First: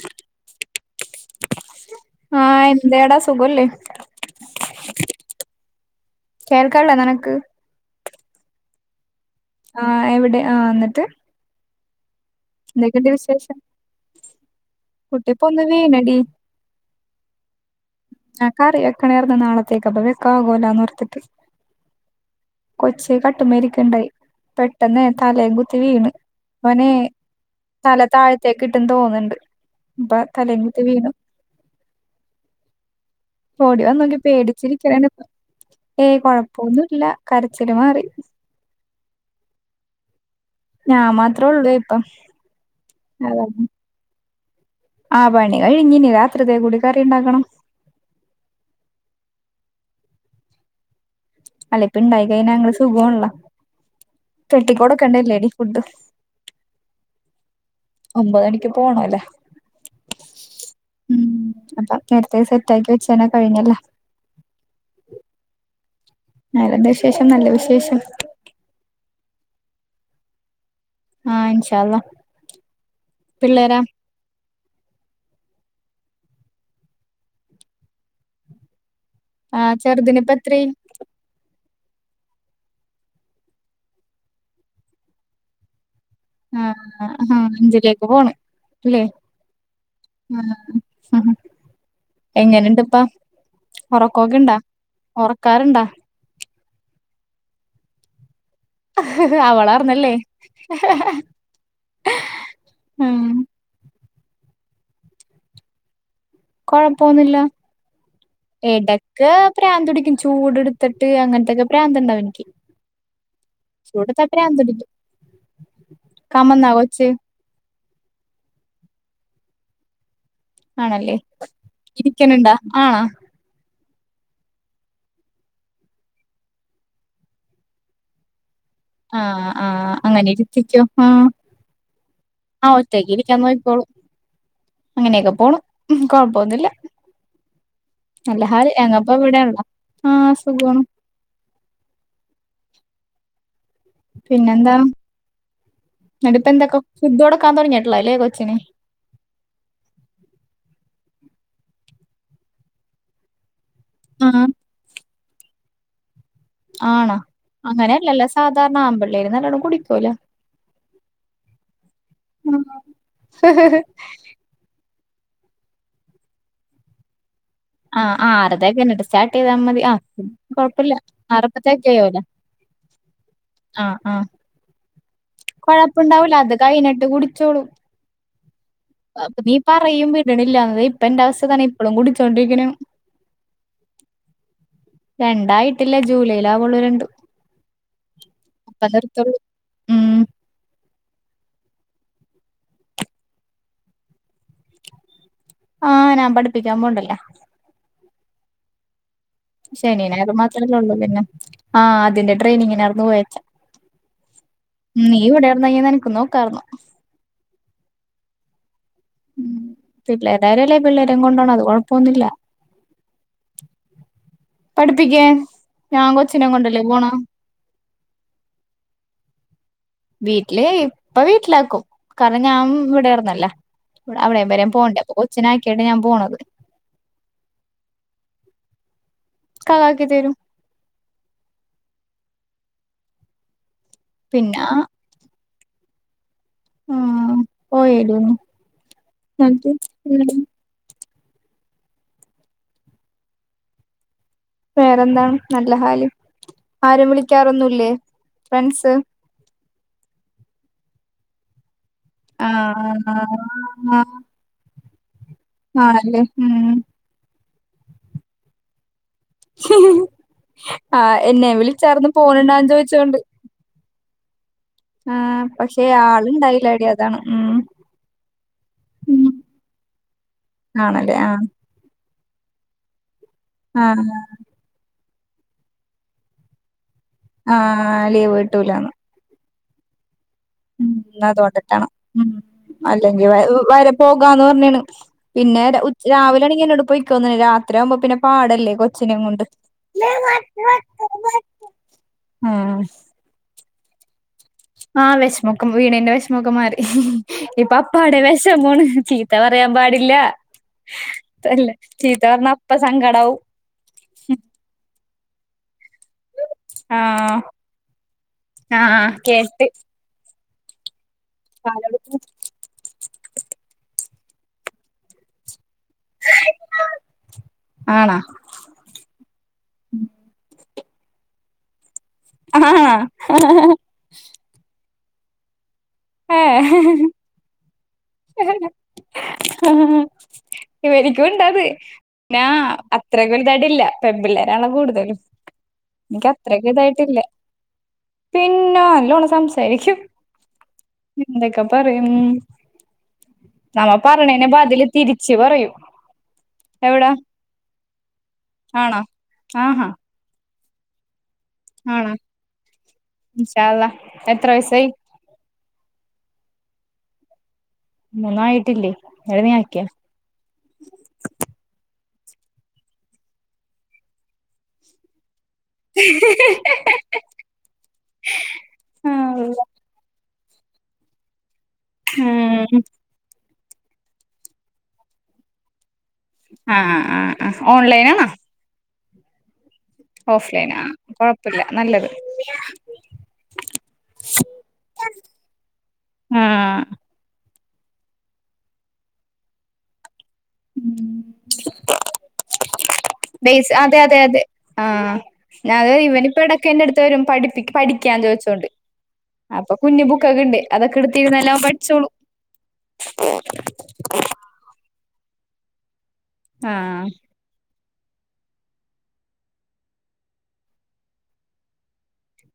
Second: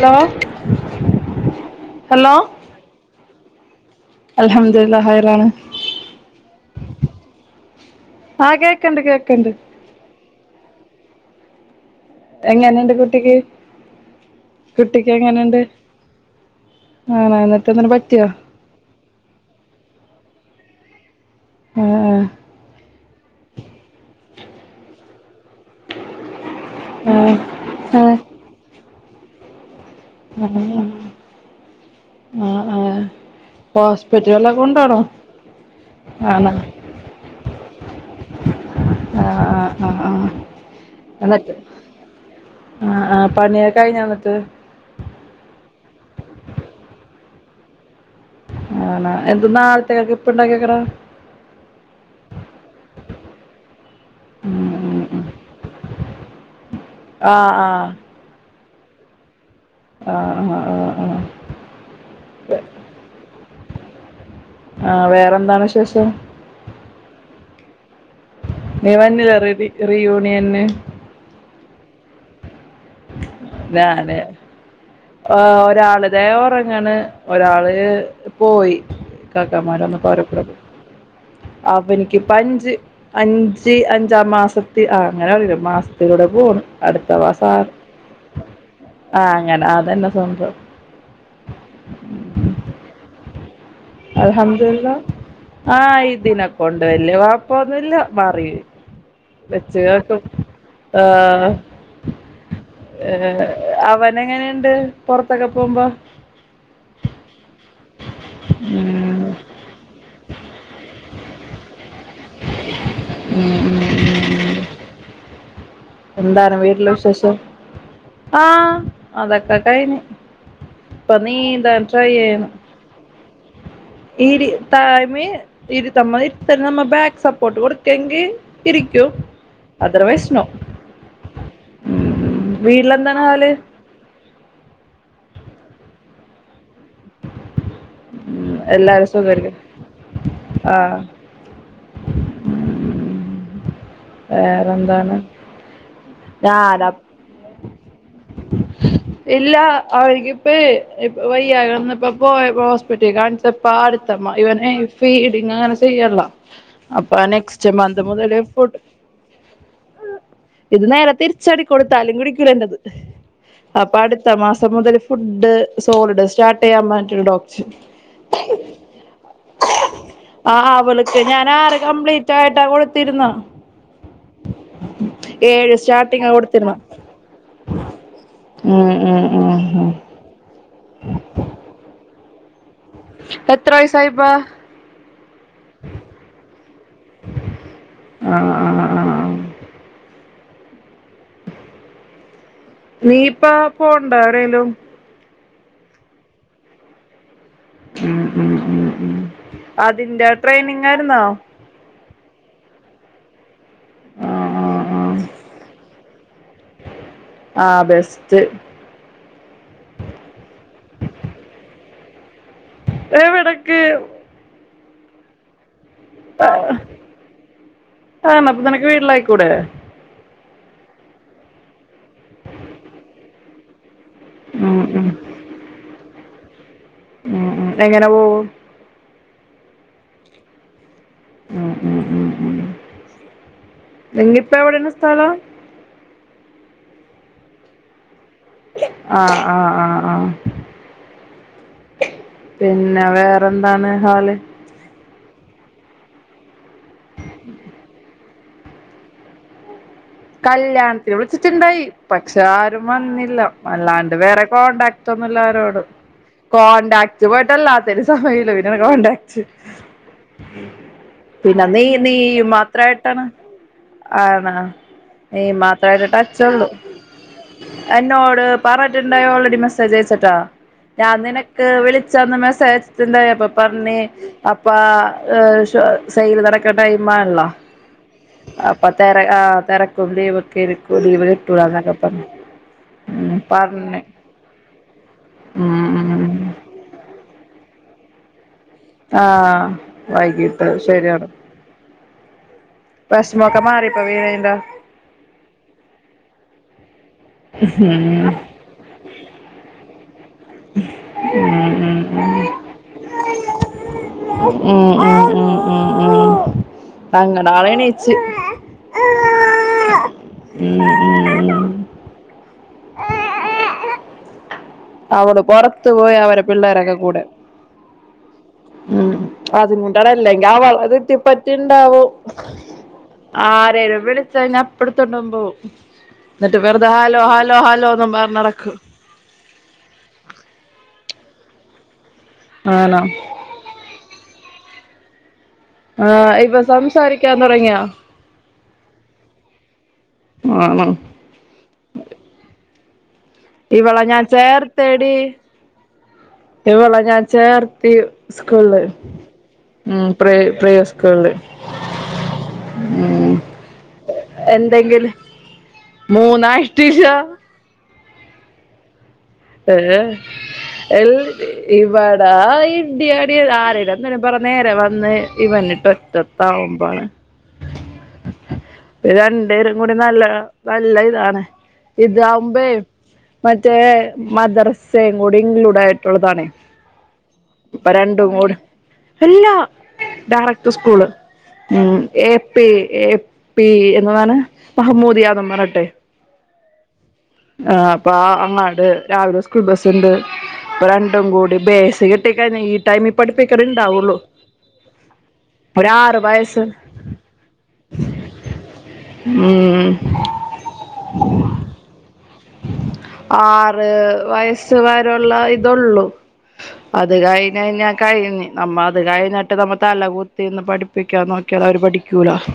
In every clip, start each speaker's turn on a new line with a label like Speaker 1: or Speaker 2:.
Speaker 1: Hello hello
Speaker 2: ആ എന്തേടാ സുഖല്ലേ
Speaker 1: അൽഹംദുലില്ലാഹ് ഹൈർ ആണ്
Speaker 2: കേൾക്കാല്ലോ നിനക്ക്
Speaker 1: ആഹ് കേക്കണ്ട് കേക്കണ്ട്
Speaker 2: ആ എവിടെ ആ എന്നിട്ട്
Speaker 1: എങ്ങനെണ്ട്
Speaker 2: എന്തൊക്കെയുണ്ട്
Speaker 1: കുട്ടിക്ക്
Speaker 2: വിശേഷം
Speaker 1: കുട്ടിക്ക്
Speaker 2: കുട്ടിപ്പോ
Speaker 1: എങ്ങനെണ്ട്
Speaker 2: ഒന്ന് വീണടി
Speaker 1: ആണാ എന്നിട്ടെന്തേലും പറ്റിയോ
Speaker 2: ഞാൻ കറിയെക്കണേർന്ന് നാളത്തേക്ക് അപ്പ വെക്ക ആകോ ല്ലാന്ന്ഓർത്തിട്ട്
Speaker 1: ആഹ്
Speaker 2: കൊച്ച് കട്ടുമേരിക്കുണ്ടായി പെ പെട്ടന്നെ തലേ ക്കുത്തീവീണ്
Speaker 1: ആഹ്
Speaker 2: തല
Speaker 1: ആഹ്
Speaker 2: താഴത്തേക്ക് ഇട്ടെന്ന് തോന്നുന്നുണ്ട് ഇപ്പ
Speaker 1: ആഹ്
Speaker 2: തലേക്കുത്തി വീണു
Speaker 1: ആഹ് ആഹ്
Speaker 2: പൊടി വന്നോക്കി
Speaker 1: ഹോസ്പിറ്റൽ വല്ലോം
Speaker 2: പേടിച്ചിരിക്ക
Speaker 1: കൊണ്ടോണോ
Speaker 2: ഏയ്
Speaker 1: ആണോ
Speaker 2: കൊഴപ്പോന്നുല്ല കരച്ചില് മാറി
Speaker 1: ആഹ് ആഹ് ആഹ് ആഹ്
Speaker 2: ഞാൻ മാത്രേ
Speaker 1: എന്നിട്ട്
Speaker 2: ഉള്ളൂ ഇപ്പം
Speaker 1: ആഹ് ആഹ് പണിയൊക്കെ കഴിഞ്ഞന്നിട്ട്
Speaker 2: ആ പണി കഴിഞ്ഞിന് രാത്രിത്തെ കൂ ടികറി ഉണ്ടാക്കണം
Speaker 1: ആണ എന്ത നാളത്തേക്ക് ഇപ്പ ഇണ്ടാക്കിക്കണ
Speaker 2: അല്ലപ്പ ഉണ്ടായി കൈയ്ഞ്ഞ ങ്ങള് സുഖോണല്ല
Speaker 1: ഉം ഉം ഉം
Speaker 2: പെട്ടിക്കൊടുക്കണ്ടല്ലേടി ഫുഡ്
Speaker 1: ആഹ് ആഹ്
Speaker 2: ഒമ്പത് മണിക്ക് പോണ ല്ലേ
Speaker 1: ആഹ് ആഹ് ആഹ് ആഹ്
Speaker 2: ഉ അപ്പൊ നേരത്തെ സെറ്റാക്കി വെച്ചന കഴിഞ്ഞല്ലോ
Speaker 1: ആഹ് വേറെന്താണ് വിശേഷം
Speaker 2: വേറെന്താവിശേഷം നല്ല വിശേഷം
Speaker 1: നീ വന്നതാ റീ യൂണിയന്
Speaker 2: ആ ഇൻഷ അള്ളാഹ്
Speaker 1: ത അതെ ആ ഒരാളതെ ഉറങ്ങണ് ഒരാള് പോയി
Speaker 2: ആഹ്
Speaker 1: കാക്കന്മാരന്ന്
Speaker 2: ചെറുതിനിപ്പ
Speaker 1: പറയപ്പെടത്
Speaker 2: എത്രയായി
Speaker 1: അവനിക്ക് പഞ്ച് അഞ്ച് അഞ്ചാം മാസത്തി അങ്ങനെ മാസത്തിലൂടെ
Speaker 2: ആഹ്
Speaker 1: അടുത്ത
Speaker 2: ആഹ്
Speaker 1: മാസ
Speaker 2: അഞ്ചിലേക്ക് പോണ് അല്ലേ
Speaker 1: ആ അങ്ങനെ അതന്നെ സ്വന്തം
Speaker 2: ഉ എങ്ങനുണ്ട് ഇപ്പാ
Speaker 1: അൽഹംദുലില്ല
Speaker 2: ഒറക്കാറുണ്ടാ
Speaker 1: ആഹ ഇതിനിന കൊണ്ട് വലിയ കുഴപ്പൊന്നുമില്ല മാറി
Speaker 2: അവളാർന്നല്ലേ
Speaker 1: വെച്ചുകക്കും ഏ
Speaker 2: ഉം
Speaker 1: അവന ങ്ങനെണ്ട് പുറത്തൊക്കെ പോകുമ്പോ
Speaker 2: ഇപ്പൊ കൊഴപ്പന്നില്ല ഏട
Speaker 1: ഉം.
Speaker 2: ഒക്കെ പ്രാന്ത കുടിക്കും ചൂട് എടുത്തിട്ട് അങ്ങനത്തെൊക്കെ പ്രാന്ത ഉണ്ടാവന
Speaker 1: ഉം ഉം ഉം ഉം
Speaker 2: പ്രാന്തുടിക്കും
Speaker 1: എന്താണ്
Speaker 2: കമന്നാ
Speaker 1: വീട്ടില
Speaker 2: കൊച്ച്
Speaker 1: വിശേഷം ആഹ അതൊക്കെ കഴിഞ്ഞ പ്പ നീണ്ട [unintelligible]
Speaker 2: ആഹ
Speaker 1: ഇരി തായ്മേ ഇരിത്തുമ്മേ നമ്മ ഇരുത്തുമ്മെ നമ്മ ബാക്ക് സപ്പോർട്ട് കൊടുക്കെങ്കി ഇരിക്കും
Speaker 2: ആഹ് ആഹ് അങ്ങനെ
Speaker 1: അതർവൈസ് നോ
Speaker 2: ഇരുത്തിക്കോ. ആഹ്
Speaker 1: ഉം
Speaker 2: ആഹ് ഒറ്റയ്ക്ക്
Speaker 1: വീട്ടിലെന്താണ്
Speaker 2: ഇരിക്കാൻ
Speaker 1: ഹാല്
Speaker 2: നോക്കിക്കോളും. അങ്ങനെയൊക്കെ പോണൂ. കൊഴപ്പൊന്നൂല്ല. നല്ല ഹാല്. ഞങ്ങ
Speaker 1: എല്ലാരും
Speaker 2: ഇപ്പ
Speaker 1: സുഖായിരിക്കുന്നു
Speaker 2: ഇവിടാണല്ലാ. ആഹ് സുഖാണ്.
Speaker 1: ആഹ് വേറെ എന്താണ്?
Speaker 2: എന്നട്ടിപ്പെ എന്തൊക്കെ ഫുഡ് കൊടുക്കാൻ തുടങ്ങിയിട്ടില്ലാലേ കൊച്ചിന്.
Speaker 1: ഇല്ല. അവര്ക്കിപ്പെ ഇപ്പ വയ്യായ്ക വന്നപ്പെ പോയ് ഹോസ്പിറ്റലിൽ കാണിച്ചപ്പ അടു തമ്മ.
Speaker 2: ആഹ്
Speaker 1: ഇവന് ഫീഡിങ്ങ് അങ്ങനെ ചെയ്യൺള്ള.
Speaker 2: ആണോ അങ്ങനെയല്ലല്ല സാധാരണ.
Speaker 1: ഫുഡ്
Speaker 2: ആൺപിള്ളേര് നല്ലോണ്ണം കുടിക്കൂല.
Speaker 1: ഇത് നേരെ തിരിച്ചടിക്കോളൂ കൊടുത്താലും കുടിക്കൂല എന്റെത്. അപ്പൊ അടു പത്ത മാസം മുതൽ ഫുഡ് സോളിഡ് സ്റ്റാർട്ട് ചെയ്യാൻ പറഞ്ഞിട്ടുണ്ട് ഡോ
Speaker 2: ആഹ് ആറതേ എന്നട്ട് സ്റ്റാർട്ട് ചെയ്താൽ മതി. ആഹ് കൊഴപ്പില്ല. ആറപ്പത്തേ [unintelligible] ചെയ്യൂല.
Speaker 1: ചായിട്ടാ കൊടുത്തിരുന്നെ.
Speaker 2: ആഹ് ആഹ്
Speaker 1: ഏഴ് സ്റ്റാർട്ടിങ്ങാ
Speaker 2: കൊഴപ്പൊണ്ടാവൂല. അത്
Speaker 1: കൊടുത്തിരുന്ന
Speaker 2: കഴിഞ്ഞിട്ട് കുടിച്ചോളും.
Speaker 1: ഉം ഉം
Speaker 2: നീ
Speaker 1: ഉം ഉം
Speaker 2: പറയും വീ വിടണില്ലാന്ന്. ഇപ്പ എന്റെ അവസ്ഥ ഇതാണ്. ഇപ്പോളും കൂടിച്ചോണ്ടിരിക്കണാണ്.
Speaker 1: എത്ര വയസ്സായി ഇപ്പേ?
Speaker 2: രണ്ടായിട്ടില്ല ജൂലൈ ആവുള്ളൂ രണ്ട്.
Speaker 1: ആഹ്. ആഹ്
Speaker 2: ഇപ്പ
Speaker 1: ആഹ്
Speaker 2: നിർത്തൊള്ളൂ. ഉം
Speaker 1: നീ ഇപ്പ പോണുണ്ടാ എവിടേലും.
Speaker 2: ആഹ് ഞാൻ പഠിപ്പിക്കാൻ പോണണ്ടല്ലോ
Speaker 1: ഉം ഉം ഉം ഉം
Speaker 2: ശനിയും
Speaker 1: അതിന്റെ
Speaker 2: ഞായറും മാത്രമല്ലേ
Speaker 1: ട്രെയിനിങ്
Speaker 2: ഉള്ളൂ
Speaker 1: ആയിരുന്നോ
Speaker 2: പിന്നെ. ആഹ് അതിന്റെ ട്രെയിനിങ്ങിനാർന്നു പോയേച്ചെ.
Speaker 1: ആഹ് ആഹ്
Speaker 2: ഉം നീ
Speaker 1: ആഹ്
Speaker 2: ഇവിടെ ആയിരുന്നെങ്കി നിനക്കും നോക്കാർന്നു.
Speaker 1: ആഹ് ബെസ്റ്റ്.
Speaker 2: ഉം പിള്ളേരുടെ ആരുവല്ലേ പിള്ളേരേം കൊണ്ടോണത്. അത് കൊഴപ്പൊന്നുമില്ല.
Speaker 1: എവിടക്ക്?
Speaker 2: പഠിപ്പിക്കാൻ ഞാൻ കൊച്ചിനേം കൊണ്ടല്ലേ പോണെ.
Speaker 1: ആഹ്. അപ്പൊ നിനക്ക് വീട്ടിലാക്കിക്കൂടെ?
Speaker 2: വീട്ടില് ഇപ്പ വീട്ടിലാക്കും. കാരണം ഞാൻ ഇവിടെ ആർന്നല്ല. അവിടെയും വരേം
Speaker 1: ഉം
Speaker 2: പോവണ്ടേ.
Speaker 1: ഉം
Speaker 2: അപ്പൊ കൊച്ചിനാക്കിയിട്ടാ ഞാൻ പോണത്?
Speaker 1: ഉം ഉം എങ്ങനെ പോവും?
Speaker 2: ഇക്കാക്ക ആക്കി തരും.
Speaker 1: ഉം ഉം ഉം ഉം നിങ്ങപ്പ
Speaker 2: പിന്നെ
Speaker 1: എവിടാണ് സ്ഥലം?
Speaker 2: ആഹ് പോയേടി ഒന്ന്.
Speaker 1: ആഹ് ആഹ് ആഹ് ആഹ് പിന്നെ വേറെ എന്താണ് ഹാല്?
Speaker 2: വേറെന്താണ് നല്ല ഹാല് ആരും വിളിക്കാറൊന്നൂല്ലേ? ഫ്രണ്ട്സ്
Speaker 1: കല്യാണത്തിന് വിളിച്ചിട്ടുണ്ടായി പക്ഷെ ആരും വന്നില്ല
Speaker 2: ആഹ്
Speaker 1: അല്ലാണ്ട് വേറെ കോണ്ടാക്ട് ട്ടൊന്നൂല്ലാ രോടും
Speaker 2: ആണല്ലേ ഉം
Speaker 1: കോണ്ടാക്ട് പോയിട്ട് അല്ലാത്തേന് സമയം ഇല്ല പിന്നാണ് കോണ്ടാക്ട്.
Speaker 2: ആ എന്നെ
Speaker 1: പിന്നെ നീ
Speaker 2: വിളിച്ചാർന്നു
Speaker 1: നീയും
Speaker 2: പോണുണ്ടാന്ന് ചോദിച്ചോണ്ട്
Speaker 1: മാത്രമായിട്ടാണ് ആണാ?
Speaker 2: ആഹ് പക്ഷെ ആളുണ്ടായില്ലാടീ. അതാണ് ഉം
Speaker 1: എന്നോട് പറഞ്ഞിട്ടുണ്ടായി
Speaker 2: ഉം.
Speaker 1: ഓൾറെഡി മെസ്സേജ് അയച്ചിട്ടാ
Speaker 2: ആണല്ലേ
Speaker 1: ഞാൻ
Speaker 2: ആ
Speaker 1: നിനക്ക് ക്ക് വിളിച്ചന്ന് മെസ്സേജ് അയച്ചിട്ടുണ്ടായി അപ്പ
Speaker 2: ആ
Speaker 1: പറഞ്ഞ് അപ്പാ ഏഹ് ഷൊ സെയില് നടക്കണ ടൈമാണല്ലോ
Speaker 2: ആ ലീവ്
Speaker 1: അപ്പൊ
Speaker 2: കിട്ടൂലാന്ന്
Speaker 1: തെര ആഹ് തിരക്കും [unintelligible]
Speaker 2: ഉം
Speaker 1: കേറിക്കൂടി ഇവിടെ
Speaker 2: അതോണ്ടിട്ടാണ്
Speaker 1: ഇട്ടൂടാന്നൊക്കെ പറഞ്ഞ്
Speaker 2: ഉം അല്ലെങ്കി വ വരെ പോകാന്ന് പറഞ്ഞേണ് പിന്നെ
Speaker 1: ഉം
Speaker 2: രാ ഉച്ച്
Speaker 1: ഉം
Speaker 2: രാവിലെ ആണെങ്കി എന്നോട് പൊയ് ക്കോന്ന് രാത്രി ആവുമ്പോ പിന്നെ പാടല്ലേ കൊച്ചിനേം കൊണ്ട്.
Speaker 1: ആഹ് വൈകിട്ട്
Speaker 2: ഉം
Speaker 1: വെഷമൊക്കെ മാറിപ്പ വിണെന്റെ
Speaker 2: ആഹ് വെഷമൊക്കെ വിണേന്റെ വെഷമൊക്കെ മാറി ഇപ്പ അപ്പാടെ
Speaker 1: ഉം
Speaker 2: വെഷമാണ് ചിത് ചീത്ത പറയാൻ പാടില്ല തല്ലാ
Speaker 1: ഉം
Speaker 2: ചീത്ത
Speaker 1: ഉം
Speaker 2: പറഞ്ഞാ അപ്പ സങ്കടാവും
Speaker 1: ഉം ഉം ഉം ഉം ഉം
Speaker 2: ആഹ്
Speaker 1: അങ്ങനെ ആള് എണീച്ച്
Speaker 2: ആഹ് കേട്ട്
Speaker 1: ഉം ഉം ഉം
Speaker 2: പാലൊടുക്ക്
Speaker 1: അവള് പൊറത്തു പോയി അവരെ പിള്ളേരൊക്കെ കൂടെ
Speaker 2: ആണോ
Speaker 1: ഉം അതുകൊണ്ടാണ് അല്ലെങ്കിൽ ആ വളവ് എത്തി പറ്റിണ്ടാവും
Speaker 2: ആഹ്
Speaker 1: ആരേലും വിളിച്ച് കഴിഞ്ഞാപ് എടുത്തോണ്ടും പോവും എന്നിട്ട്
Speaker 2: ഏഹ്
Speaker 1: വെറുതെ ഹാലോ ഹാലോ ഹാലോന്ന് പറഞ്ഞ് നടക്കും
Speaker 2: ആഹ് ഇവരിക്കുണ്ടത് ന്നാ
Speaker 1: ആണോ
Speaker 2: അത്രക്ക്‌ വ ലുതായിട്ട് ഇല്ല പെമ്പിള്ളെരാണ് കൂടുതലും
Speaker 1: ആഹ് ഇപ്പൊ സംസാരിക്കാൻ തൊടങ്ങിയാ?
Speaker 2: പിന്നോ നല്ലോണം സംസാരിക്കും
Speaker 1: ആണോ
Speaker 2: [unintelligible] പറയും നമ്മ
Speaker 1: ഇവളെ ഞാൻ
Speaker 2: പറണേന് ബതില് തിരിച്ച് പറയും
Speaker 1: ഇവളെ
Speaker 2: എവിടാ
Speaker 1: ഞാൻ ചേർത്തി സ്കൂളില്
Speaker 2: ആണോ ആഹാ
Speaker 1: ഉം പ്രേ പ്രേസ് സ്‌കൂളില്
Speaker 2: ആണോ
Speaker 1: ഉം
Speaker 2: ഇൻഷാ അള്ളാ എത്ര വയസായി
Speaker 1: എന്തെങ്കിലും മൂന്നായിട്ടില്ല
Speaker 2: മൂന്നായിട്ടില്ലേ
Speaker 1: ഏഹ് ഏഹ് എൽ ഇവടാ ഇടി അടി ആരേലു എന്തേലും പറഞ്ഞാ നേരെ വന്ന് ഇവന്നി തെറ്റത്ത് ആവുമ്പാണ്
Speaker 2: [unintelligible]
Speaker 1: രണ്ട്
Speaker 2: ആഹ്
Speaker 1: പേരും കൂടി നല്ല നല്ല ഇതാണ് ഇതാവുമ്പേ മറ്റേ മദ്രസയും കൂടി ഇൻക്ലൂഡ് ആയി ട്ടുള്ളതാണേ
Speaker 2: ആഹ് ആഹ്
Speaker 1: അപ്പൊ
Speaker 2: ഓൺലൈനാണോ
Speaker 1: രണ്ടും കൂടെ ഇല്ലാ
Speaker 2: ഓഫ്
Speaker 1: ഡയറക്ട്
Speaker 2: ലൈനാ
Speaker 1: സ്കൂൾ
Speaker 2: കൊഴപ്പില്ല
Speaker 1: ഉം
Speaker 2: നല്ലത്
Speaker 1: എ പി എ പി എന്നതാണ് മഹാമ്മൂദിയാന്നും പറഞ്ഞിട്ട്
Speaker 2: ആഹ്
Speaker 1: ആഹ് അപ്പൊ അങ്ങാണ്ട് രാവിലെ സ്കൂൾ ബസ്സുണ്ട് ഇപ്പോ രണ്ടും കൂടി ബേസ് കിട്ടിക്കയിഞ്ഞ് ഈ ടൈമി പഠിപ്പിക്കർ ഇണ്ടാവുള്ളു
Speaker 2: ഞാനിത്
Speaker 1: ഒരാറ്
Speaker 2: ഇവനിപ്പ
Speaker 1: വയസ്സ്
Speaker 2: ഇടയ്ക്ക് എന്റെടുത്ത് വരും പഠിപ്പിക്ക്‌ പഠിക്കാൻ ചോദിച്ചോണ്ട് അപ്പൊ
Speaker 1: ഉം
Speaker 2: കുഞ്ഞു ബുക്കൊക്കെ ഇണ്ട് അതൊക്കെ എടുത്തിരുന്ന് എല്ലാം പഠിച്ചോളും
Speaker 1: ആറ് വയസ്സ് വരൂള്ള ഇതൊള്ളു
Speaker 2: ആഹ്
Speaker 1: അത് കഴിഞ്ഞഞ്ഞ കഴിഞ്ഞ് നമ്മ അത് കഴിഞ്ഞിട്ട് നമ്മ തല കുത്തിന്ന് പഠിപ്പിക്കാ നോ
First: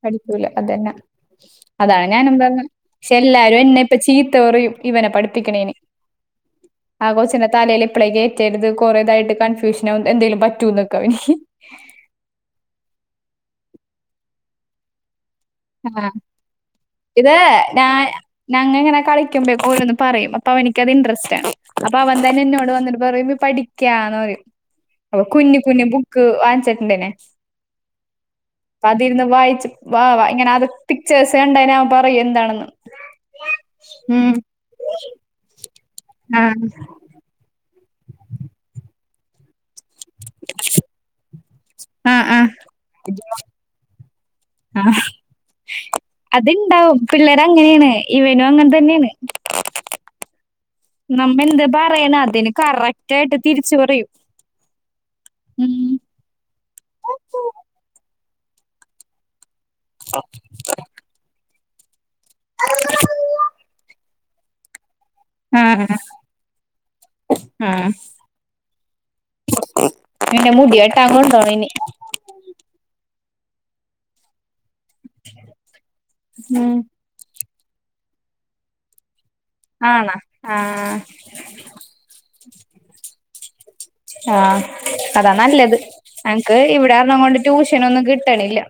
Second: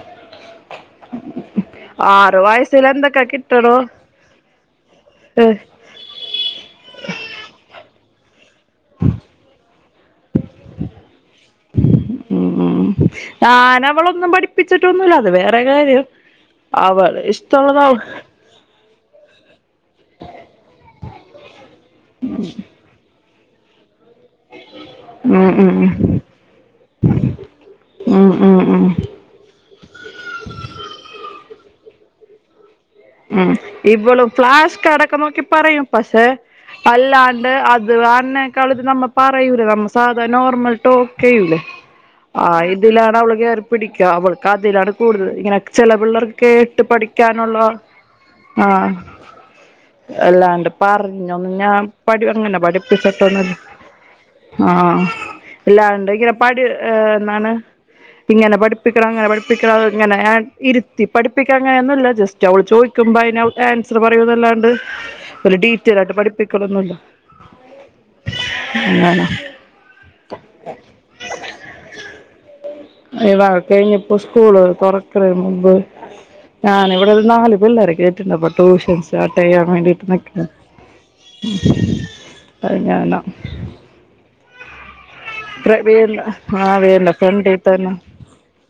Speaker 2: പഠിക്കൂല അതന്നെ അതാണ്
Speaker 1: ആറു
Speaker 2: ഞാനെന്താന്ന്
Speaker 1: വയസ്സിൽ
Speaker 2: പക്ഷെ
Speaker 1: എന്തൊക്കെ
Speaker 2: എല്ലാരും
Speaker 1: കിട്ടണോ
Speaker 2: എന്നെ ഇപ്പ ചീത്ത പറയും ഇവനെ
Speaker 1: ഉം
Speaker 2: പഠിപ്പിക്കിണേന് ആ കൊച്ചിന്റെ തലേല് ഇപ്പളേ കേറ്റരുത് കുറേതായിട്ട് കൺഫ്യൂഷൻ ആവും എന്തേലും പറ്റുനൊക്കെ ഇഹി
Speaker 1: ഉം ഉം ഞാൻ അവളൊന്നും പഠിപ്പിച്ചിട്ടൊന്നുല്ല അത് വേ റെ
Speaker 2: ആ
Speaker 1: കാര്യം അവ
Speaker 2: ഇത്
Speaker 1: ഇഷ്ട്ടോള്ളത് അവ
Speaker 2: ഞാൻ ഞങ്ങ ഇങ്ങനെ കളിക്കുമ്പോക്കെ ഓരോന്ന് പറയും അപ്പൊ അവനിക്കത് ഇൻട്രസ്റ്റാണ് അപ്പൊ അവൻ തന്നെ എന്നോട് വന്നിട്ട് പറയും പഠിക്കാന്ന് പറയും അപ്പൊ
Speaker 1: ഉം
Speaker 2: കുഞ്ഞ്
Speaker 1: ഉം
Speaker 2: കുഞ്ഞ് ബുക്ക് വാങ്ങിച്ചിട്ടുണ്ടേ ഞാൻ
Speaker 1: ഉം ഉം ഉം
Speaker 2: ന്ന് വായിച്ച് വാ വ ഇങ്ങനെ ആത് പിക്ചേഴ്സ് കണ്ടേയ്ഞ്ഞാനൻ പറയും എന്താണെന്ന്
Speaker 1: ഉം ഇവളും
Speaker 2: ഉം
Speaker 1: ഫ്ലാസ്ക് അടക്ക നോക്കി പറയും പസേ
Speaker 2: ആഹ്
Speaker 1: അല്ലാ ണ്ട് അത് അന്നേക്കാള നമ്മ പറയൂലേ നമ്മ സാധാരണ നോർമൽ ടോക്കെയ്യൂല്ലേ
Speaker 2: ആഹ്
Speaker 1: ആ
Speaker 2: ആഹ്
Speaker 1: ഇതിലാണ് അവള് കേറി പിടിക്കുക അവൾക്ക് അതിലാണ്
Speaker 2: ആഹ്
Speaker 1: കൂടുതൽ ഇങ്ങനെെ ചെല പിള്ളർ കേട്ട്
Speaker 2: അത്ണ്ടാവും
Speaker 1: പഠിക്ക
Speaker 2: പിള്ളേര് അങ്ങനെയാണ് ഇവനും അങ്ങനെ തന്നെയാണ്
Speaker 1: അല്ലാണ്ട്
Speaker 2: നമ്മ
Speaker 1: പറഞ്ഞൊന്ന്
Speaker 2: എന്ത്
Speaker 1: ഞാൻ പ
Speaker 2: പറയണ അതിന്
Speaker 1: അങ്ങനെ
Speaker 2: കറക്റ്റ് ആയിട്ട്
Speaker 1: പഠിപ്പിച്ചട്ടൊന്നുല്ല
Speaker 2: തിരിച്ചു പറയും
Speaker 1: ആഹ്
Speaker 2: ഉം
Speaker 1: ഇല്ലാണ്ട് പാഠ് നാണ് ഇങ്ങനെ പഠിപ്പിക്കറ ഇങ്ങനെ പഠിപ്പിക്കാ ഇങ്ങനെ ഇരുത്തി പഠിപ്പിക്കാ അങ്ങനൊന്നുംല്ല ജസ്റ്റ് അവള് ചോദിക്കുമ്പോ അ ആൻസർ പറയന്നല്ലാണ്ട് ഒരു
Speaker 2: ആഹ്
Speaker 1: ഡീറ്റയ്ൽ ആയിട്ട് പഠിപ്പിക്കലൊന്നുല്ല
Speaker 2: ആഹ്
Speaker 1: അങ്ങ
Speaker 2: ഇവന്റെ മുടി വെട്ടാ കൊണ്ടോണം ഇനി
Speaker 1: ഇ വർക്ക്‌ കഴിഞ്ഞപ്പോ സ്കൂള് തുറക്കല്ന് മുമ്പ്
Speaker 2: ഉം
Speaker 1: ഞാൻ ഇവിടെ ഒരു നാല് പിള്ളേരെ കേട്ടിണ്ടപ്പൊ ട്യൂഷൻസ് സ്റ്റാർട്ട് ചെയ്യാൻ വേണ്ടിട്ട്
Speaker 2: ആണാ
Speaker 1: നിക്കുന്നു
Speaker 2: ആഹ്
Speaker 1: [unintelligible]
Speaker 2: ആഹ് അതാ നല്ലത്
Speaker 1: പ്രവീണിൻ്റെ
Speaker 2: ങ്ങക്ക്
Speaker 1: ആ വീടിൻ്റെ
Speaker 2: ഇവിടെണം കൊണ്ട്
Speaker 1: ഫ്രണ്ടിൽ തന്നെ
Speaker 2: ട്യൂഷനൊന്നും കിട്ടണില്ല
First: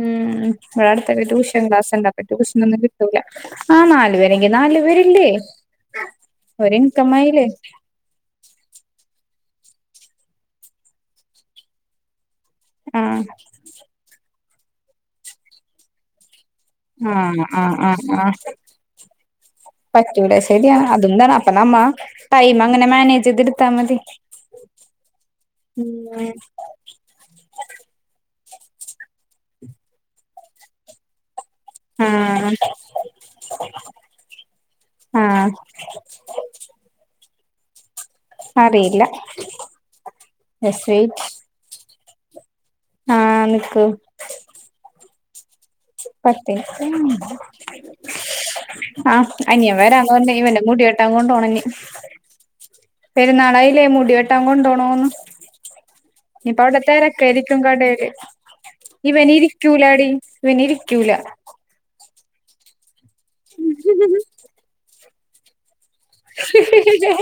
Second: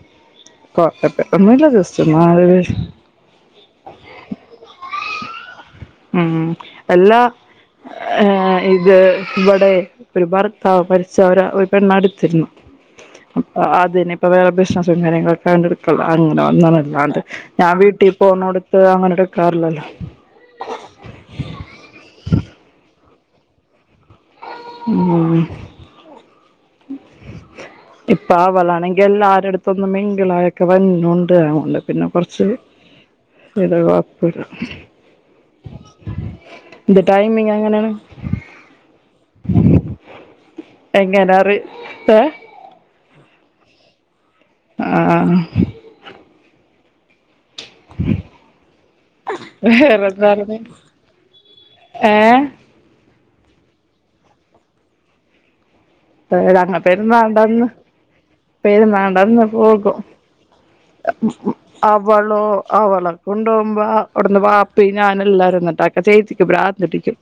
Speaker 2: ഉം ഇവിടെ അടുത്തൊക്ക ടൂഷൻ
Speaker 1: കുഴപ്പമൊന്നുമില്ല
Speaker 2: ക്ലാസ്
Speaker 1: ജസ്റ്റ്
Speaker 2: ഉണ്ടപ്പ
Speaker 1: നാല് പേര്
Speaker 2: ടൂഷനൊന്നും കിട്ടൂല ആ നാല് പേര് ങ്കി നാല് പേരില്ലേ
Speaker 1: ഉം
Speaker 2: ഒരു
Speaker 1: അല്ലാ
Speaker 2: ഇൻകമായില്ലേ
Speaker 1: ഏ ഇത് ഇവിടെ ഒരു ഭർത്താവ് മരിച്ചവര് ഒരു പെണ്ണടുത്തിരുന്നു
Speaker 2: ആഹ്
Speaker 1: അതിനി ഇപ്പൊ വേറെ ബിസിനസും കാര്യങ്ങളൊക്കെ കണ്ടെടുക്കുള്ള അങ്ങനെ വന്നാണ് അല്ലാണ്ട്
Speaker 2: ആഹ്
Speaker 1: ഞാൻ
Speaker 2: ആഹ് ആഹ്
Speaker 1: വീട്ടിൽ
Speaker 2: ആഹ്
Speaker 1: പോന്നോടുത്ത് അങ്ങനെ എടുക്കാറില്ലല്ലോ
Speaker 2: പറ്റൂല ശരിയാണ് അതുംന്താണ് അപ്പ നമ്മ ടൈം അങ്ങനെ മാനേജ് ചെയ്ത് എടുത്താ മതി
Speaker 1: ഉം
Speaker 2: [unintelligible]
Speaker 1: ഇപ്പ അവളാണെങ്കിൽ എല്ലാവരുടെ അടുത്തൊന്നും മിങ്കിളായി വരുന്നുണ്ട് അത്‌ കൊണ്ട് പിന്നെ കുറച്ച്
Speaker 2: ആഹ്
Speaker 1: [unintelligible]
Speaker 2: ആഹ്
Speaker 1: ഇത് ടൈമിങ് എങ്ങനെയാണ്
Speaker 2: അറിയില്ല ജസ്റ്റ് വെയിറ്റ്
Speaker 1: എങ്ങനാ അറിം ഏഹ്
Speaker 2: ആഹ് നിക്ക്
Speaker 1: ആഹ്
Speaker 2: [unintelligible] ആഹ് അനിയ വരാന്ന് പറഞ്ഞ
Speaker 1: വേറെന്തായിരുന്നു
Speaker 2: ഇവന്റെ മുടി വെട്ടാൻ കൊണ്ടുപോണം ഇനി
Speaker 1: ഏഹ്
Speaker 2: പെരുന്നാളായില്ലേ മുടിവെട്ടാൻ കൊണ്ടോണോന്ന്
Speaker 1: [unintelligible]
Speaker 2: ഇനിയിപ്പ അവിടെ തിരക്കായിരിക്കും
Speaker 1: വേണ്ടന്ന്
Speaker 2: കടയില്
Speaker 1: പെര് മാണ്ടന്ന് പോകും
Speaker 2: ഇവനിരിക്കൂലാടി ഇവനിരിക്കൂല
Speaker 1: അവളോ അവളെ കൊണ്ടൊക്കുമ്പോ അവിടുന്ന് വാപ്പ ഞാന എല്ലാരിട്ട ആ ചേച്ചിക്ക് പ്രാന്ത് പിടിക്കും.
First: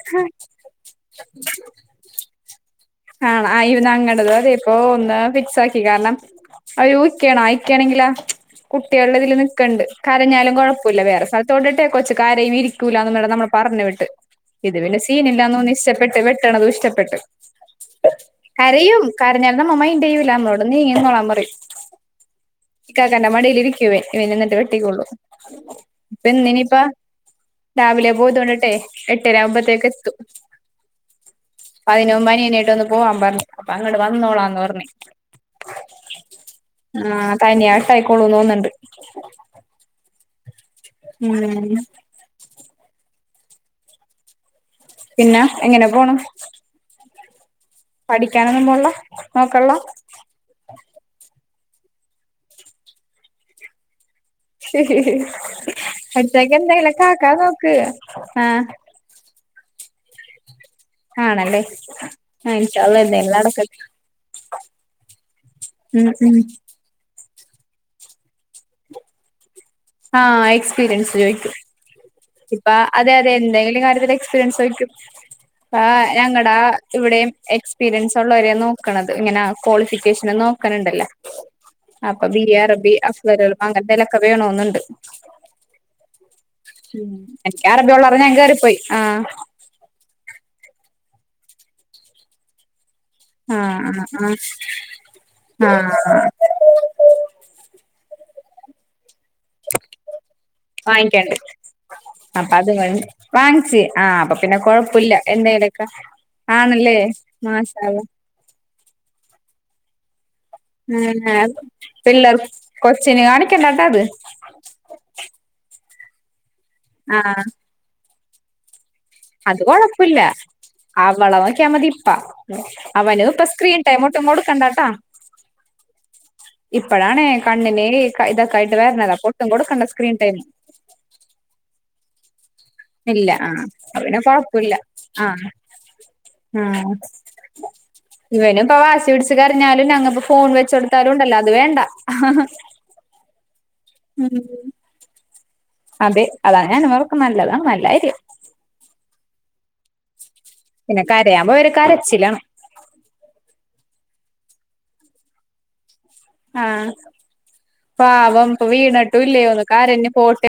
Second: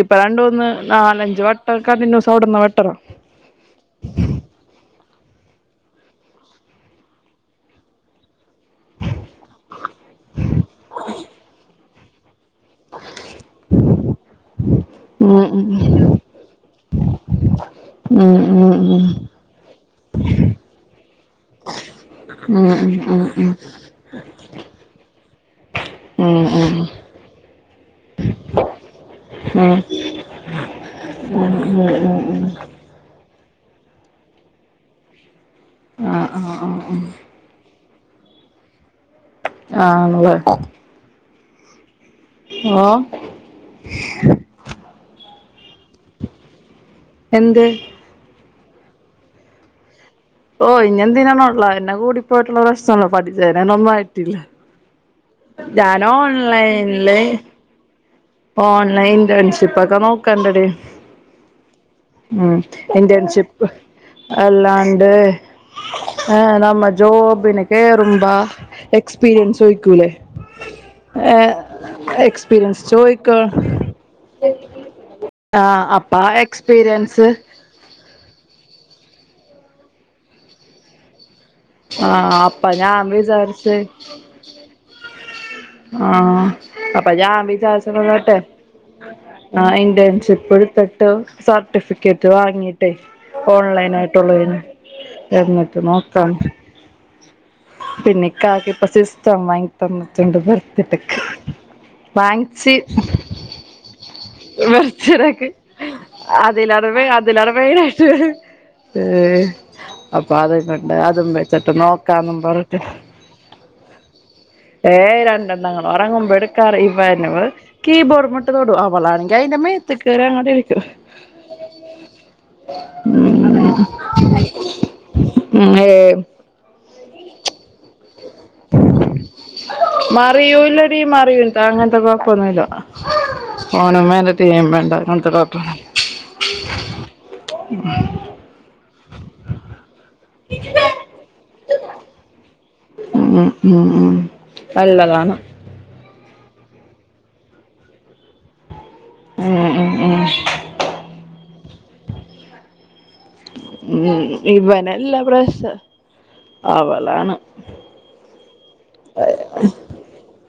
Speaker 1: ഇപ്പൊ രണ്ടൂമൂന്ന് നാലഞ്ച വട്ടക്ക കൂടുമ്പോ വെട്ടണം
Speaker 2: ആണ ആ ഇന് അങ്ങടത് അതെ അപ്പൊ ഒന്ന് ഫിക്സ് ആക്കി കാരണം അവ ഇക്കയാണ് ആക്കയാണെങ്കിലാ കുട്ടികളുടെ ഇതിൽ നിക്കണ്ട് കരഞ്ഞാലും കുഴപ്പമില്ല വേറെ സ്ഥലത്തോടെട്ടേ കൊച്ചു കരയും ഇരിക്കും തുലാ വ നമ്മള് പറഞ്ഞു വിട്ട് ഇത് പിന്നെ
Speaker 1: ഉം ഉം
Speaker 2: സീനില്ലാന്ന്ന്നന്ന് ഇഷ്ടപ്പെട്ട് വെട്ടണത് ഇഷ്ടപ്പെട്ട്
Speaker 1: ഉം ഉം ഉം
Speaker 2: കരയും കരഞ്ഞാല നമ്മൾ മൈൻഡ് ചെയ്യൂല ഞമ്മളൊണ്ട് നീങ്ങി നിന്നോളം പറയും.
Speaker 1: ഉം ഉം
Speaker 2: ഇക്കാക്കാന്റെ മടിയിൽ ഇരിക്കുവേ ഇവൻ ന്നിട്ട് വെട്ടിക്കോളും
Speaker 1: ഉം
Speaker 2: ഇപ്പന്നനിയിപ്പ
Speaker 1: ഉം ഉം ഉം
Speaker 2: രാവിലെ പോയത കൊണ്ടിട്ടെ എട്ടര
Speaker 1: ആഹ്
Speaker 2: ആവുമ്പോത്തേക്ക് എത്തും. [unintelligible] അന്ന് പോവാ പറഞ്ഞ അപ്പൊ അങ്ങോട്ട് വന്നോളാന്ന് പറഞ്ഞ്
Speaker 1: ആഹ് ആഹ് ആഹ്.
Speaker 2: തനാട്ടായിയിക്കോളൂ തോന്നുന്നുണ്ട്
Speaker 1: ആഹ് നിങ്ങള്
Speaker 2: ഉം
Speaker 1: ആഹ്
Speaker 2: പിന്നെ എങ്ങനെ പോണ്
Speaker 1: എന്ത്
Speaker 2: പഠിക്കാനൊന്നു പോവൺള്ള നോക്കള്ള
Speaker 1: ഓ ഇനെന്തിനാ ഉള്ളതെന്നെ കൂടി പോയിട്ടുള്ള പ്രശ്നാണ് പഠിച്ചെന്നെ ഒന്നു ആയിട്ടില്ല ഞാൻ
Speaker 2: അച്ചയിക്ക് എന്തെങ്കിലൊക്കെ
Speaker 1: ഓൺലൈനില്
Speaker 2: ആക്കാൻ നോക്ക് ആഹ്
Speaker 1: ഓൺലൈൻ ഇന്റേൺഷിപ്പ് ഒക്കെ നോക്കണ്ടെടി
Speaker 2: ആണല്ലേ ആഹ്
Speaker 1: ഉം
Speaker 2: ഇൻഷാ അള്ളാ എന്തെങ്കിലും
Speaker 1: ഇന്റേൺഷിപ്പ്
Speaker 2: നടക്കട്ടെ
Speaker 1: അല്ലാണ്ട്
Speaker 2: ഉം ഉം
Speaker 1: ഏഹ് നമ്മ ജോബിന് കയറുമ്പാ എക്സ്പീരിയൻസ് ചോയിക്കൂലേ
Speaker 2: ആഹ് എക്സ്പീരിയൻസ്
Speaker 1: ഏ
Speaker 2: ചോദിക്കും ഇപ്പ
Speaker 1: എക്സ്പീരിയൻസ്
Speaker 2: അതെ
Speaker 1: ചോയി
Speaker 2: അതെ എന്തെങ്കിലും കാര്യത്തിലൊക്കെ എക്സ്പീരിയൻസ് ചോയിക്കും ആഹ്
Speaker 1: അപ്പ ആ
Speaker 2: ഞങ്ങടെ
Speaker 1: എക്സ്പീരിയൻസ്
Speaker 2: ഇവിടെയും എക്സ്പീരിയൻസ് ഉള്ളവരെ നോക്കണത് ഇങ്ങനെ ക്വാളിഫിക്കേഷൻ നോക്കണുണ്ടല്ലോ അപ്പൊ
Speaker 1: ആഹ്
Speaker 2: ബി
Speaker 1: അപ്പ
Speaker 2: അറബി
Speaker 1: ഞാൻ
Speaker 2: അഫ്ലല്
Speaker 1: വിചാരിച്ച്
Speaker 2: അങ്ങൻത്തേലൊക്കെ വേണംന്നുണ്ട്
Speaker 1: ആഹ് അപ്പ
Speaker 2: ഉം
Speaker 1: ഞാൻ
Speaker 2: എനിക്ക് അറബിള്ളറു ഞാൻ കേറിപ്പോയി ആ
Speaker 1: ആ ഇന്റേൺഷിപ്പ് ടുത്തിട്ട് സർട്ടിഫിക്കറ്റ് വാങ്ങി ട്ട്
Speaker 2: ആ ആ
Speaker 1: ഓൺലൈനായിട്ടുള്ളതിനെ
Speaker 2: ആ ആ
Speaker 1: എന്നിട്ട് നോക്കാം പിന്നെ ഇക്കാക്ക ഇപ്പൊ സിസ്റ്റം വാങ്ങി തന്ന്ട്ടുണ്ട് ബർത്ത്ഡെക്ക്
Speaker 2: വാങ്ങിക്കണ്ട് അപ്പൊ അത് [unintelligible] ഫ്രാൻസി ആ അപ്പൊ പിന്നെ കൊഴ്പ്പില്ല എന്തേലൊക്കെ ആണല്ലേ
Speaker 1: അതിലറുവ്
Speaker 2: മാഷാ അള്ളാ
Speaker 1: അതിലറെവെയ്ലായ്ട്ട് ഹ് ഹ് അപ്പൊ അത്
Speaker 2: [unintelligible] പിള്ളേർ കൊച്ചിനെ കാണിക്കണ്ടാട്ട അത്
Speaker 1: ഏ രണ്ടെണ്ണങ്ങൾ ഒറങ്ങുമ്പോ എടുക്കാറ് ഈ പരഞ്ഞ
Speaker 2: ആ
Speaker 1: പോൽ കീബോർമുട്ട് തൊടൂ അവളാണെങ്കി അതിന്റെ
Speaker 2: അത് കൊഴപ്പില്ല
Speaker 1: മേത്ത്ക്കേറി അങ്ങോട്ട് ഇരിക്കും
Speaker 2: അവന് പ്പൊ സ്ക്രീൻ ടൈ ഒട്ടും കൊടുക്കണ്ടാട്ടാ
Speaker 1: ഉം ഏയ്
Speaker 2: ഇപ്പഴാണ് കണ്ണിന് ഇതൊക്കായിട്ട് വര്ണത് അപ്പൊ ഒട്ടും കൊട്ക്കണ്ട സ്ക്രീൻ ടൈം
Speaker 1: പ്പ യീ മാറിട്ടാ അങ്ങൻത്തെ കൊഴ്പ്പൊന്നുല്ല
Speaker 2: ഇല്ല ആ അപ്പൊ പിന്നെ കൊഴപ്പൊല്ല ആ
Speaker 1: അങ്ങനത്തെ കൊഴപ്പൊന്നുമില്ല
Speaker 2: ആഹ് ഇവനും പ്പൊ വാശി പിടിച്ച് കരഞ്ഞാലും ഞങ്ങപ്പോ ഫോൺ വെച്ചടുത്താലും ണ്ടല്ലോ അത് വേണ്ട
Speaker 1: ഉം ഉം ഉം ഉം അത് നല്ലതാ
Speaker 2: അതെ അതാണ് ഞാന അവർക്ക് നല്ലതാണ് നല്ലാര്യം
Speaker 1: ഉം ഉം ഉം
Speaker 2: പിന്നെ കരയാമ്പോയ ഒരു കരച്ചിലാണ്
Speaker 1: ഉം ഇവനെല്ലാ പ്രശ്
Speaker 2: ആ പാവം പ്പ വീണിട്ടും ഇല്ലയോ ന്ന് കരഞ് പോ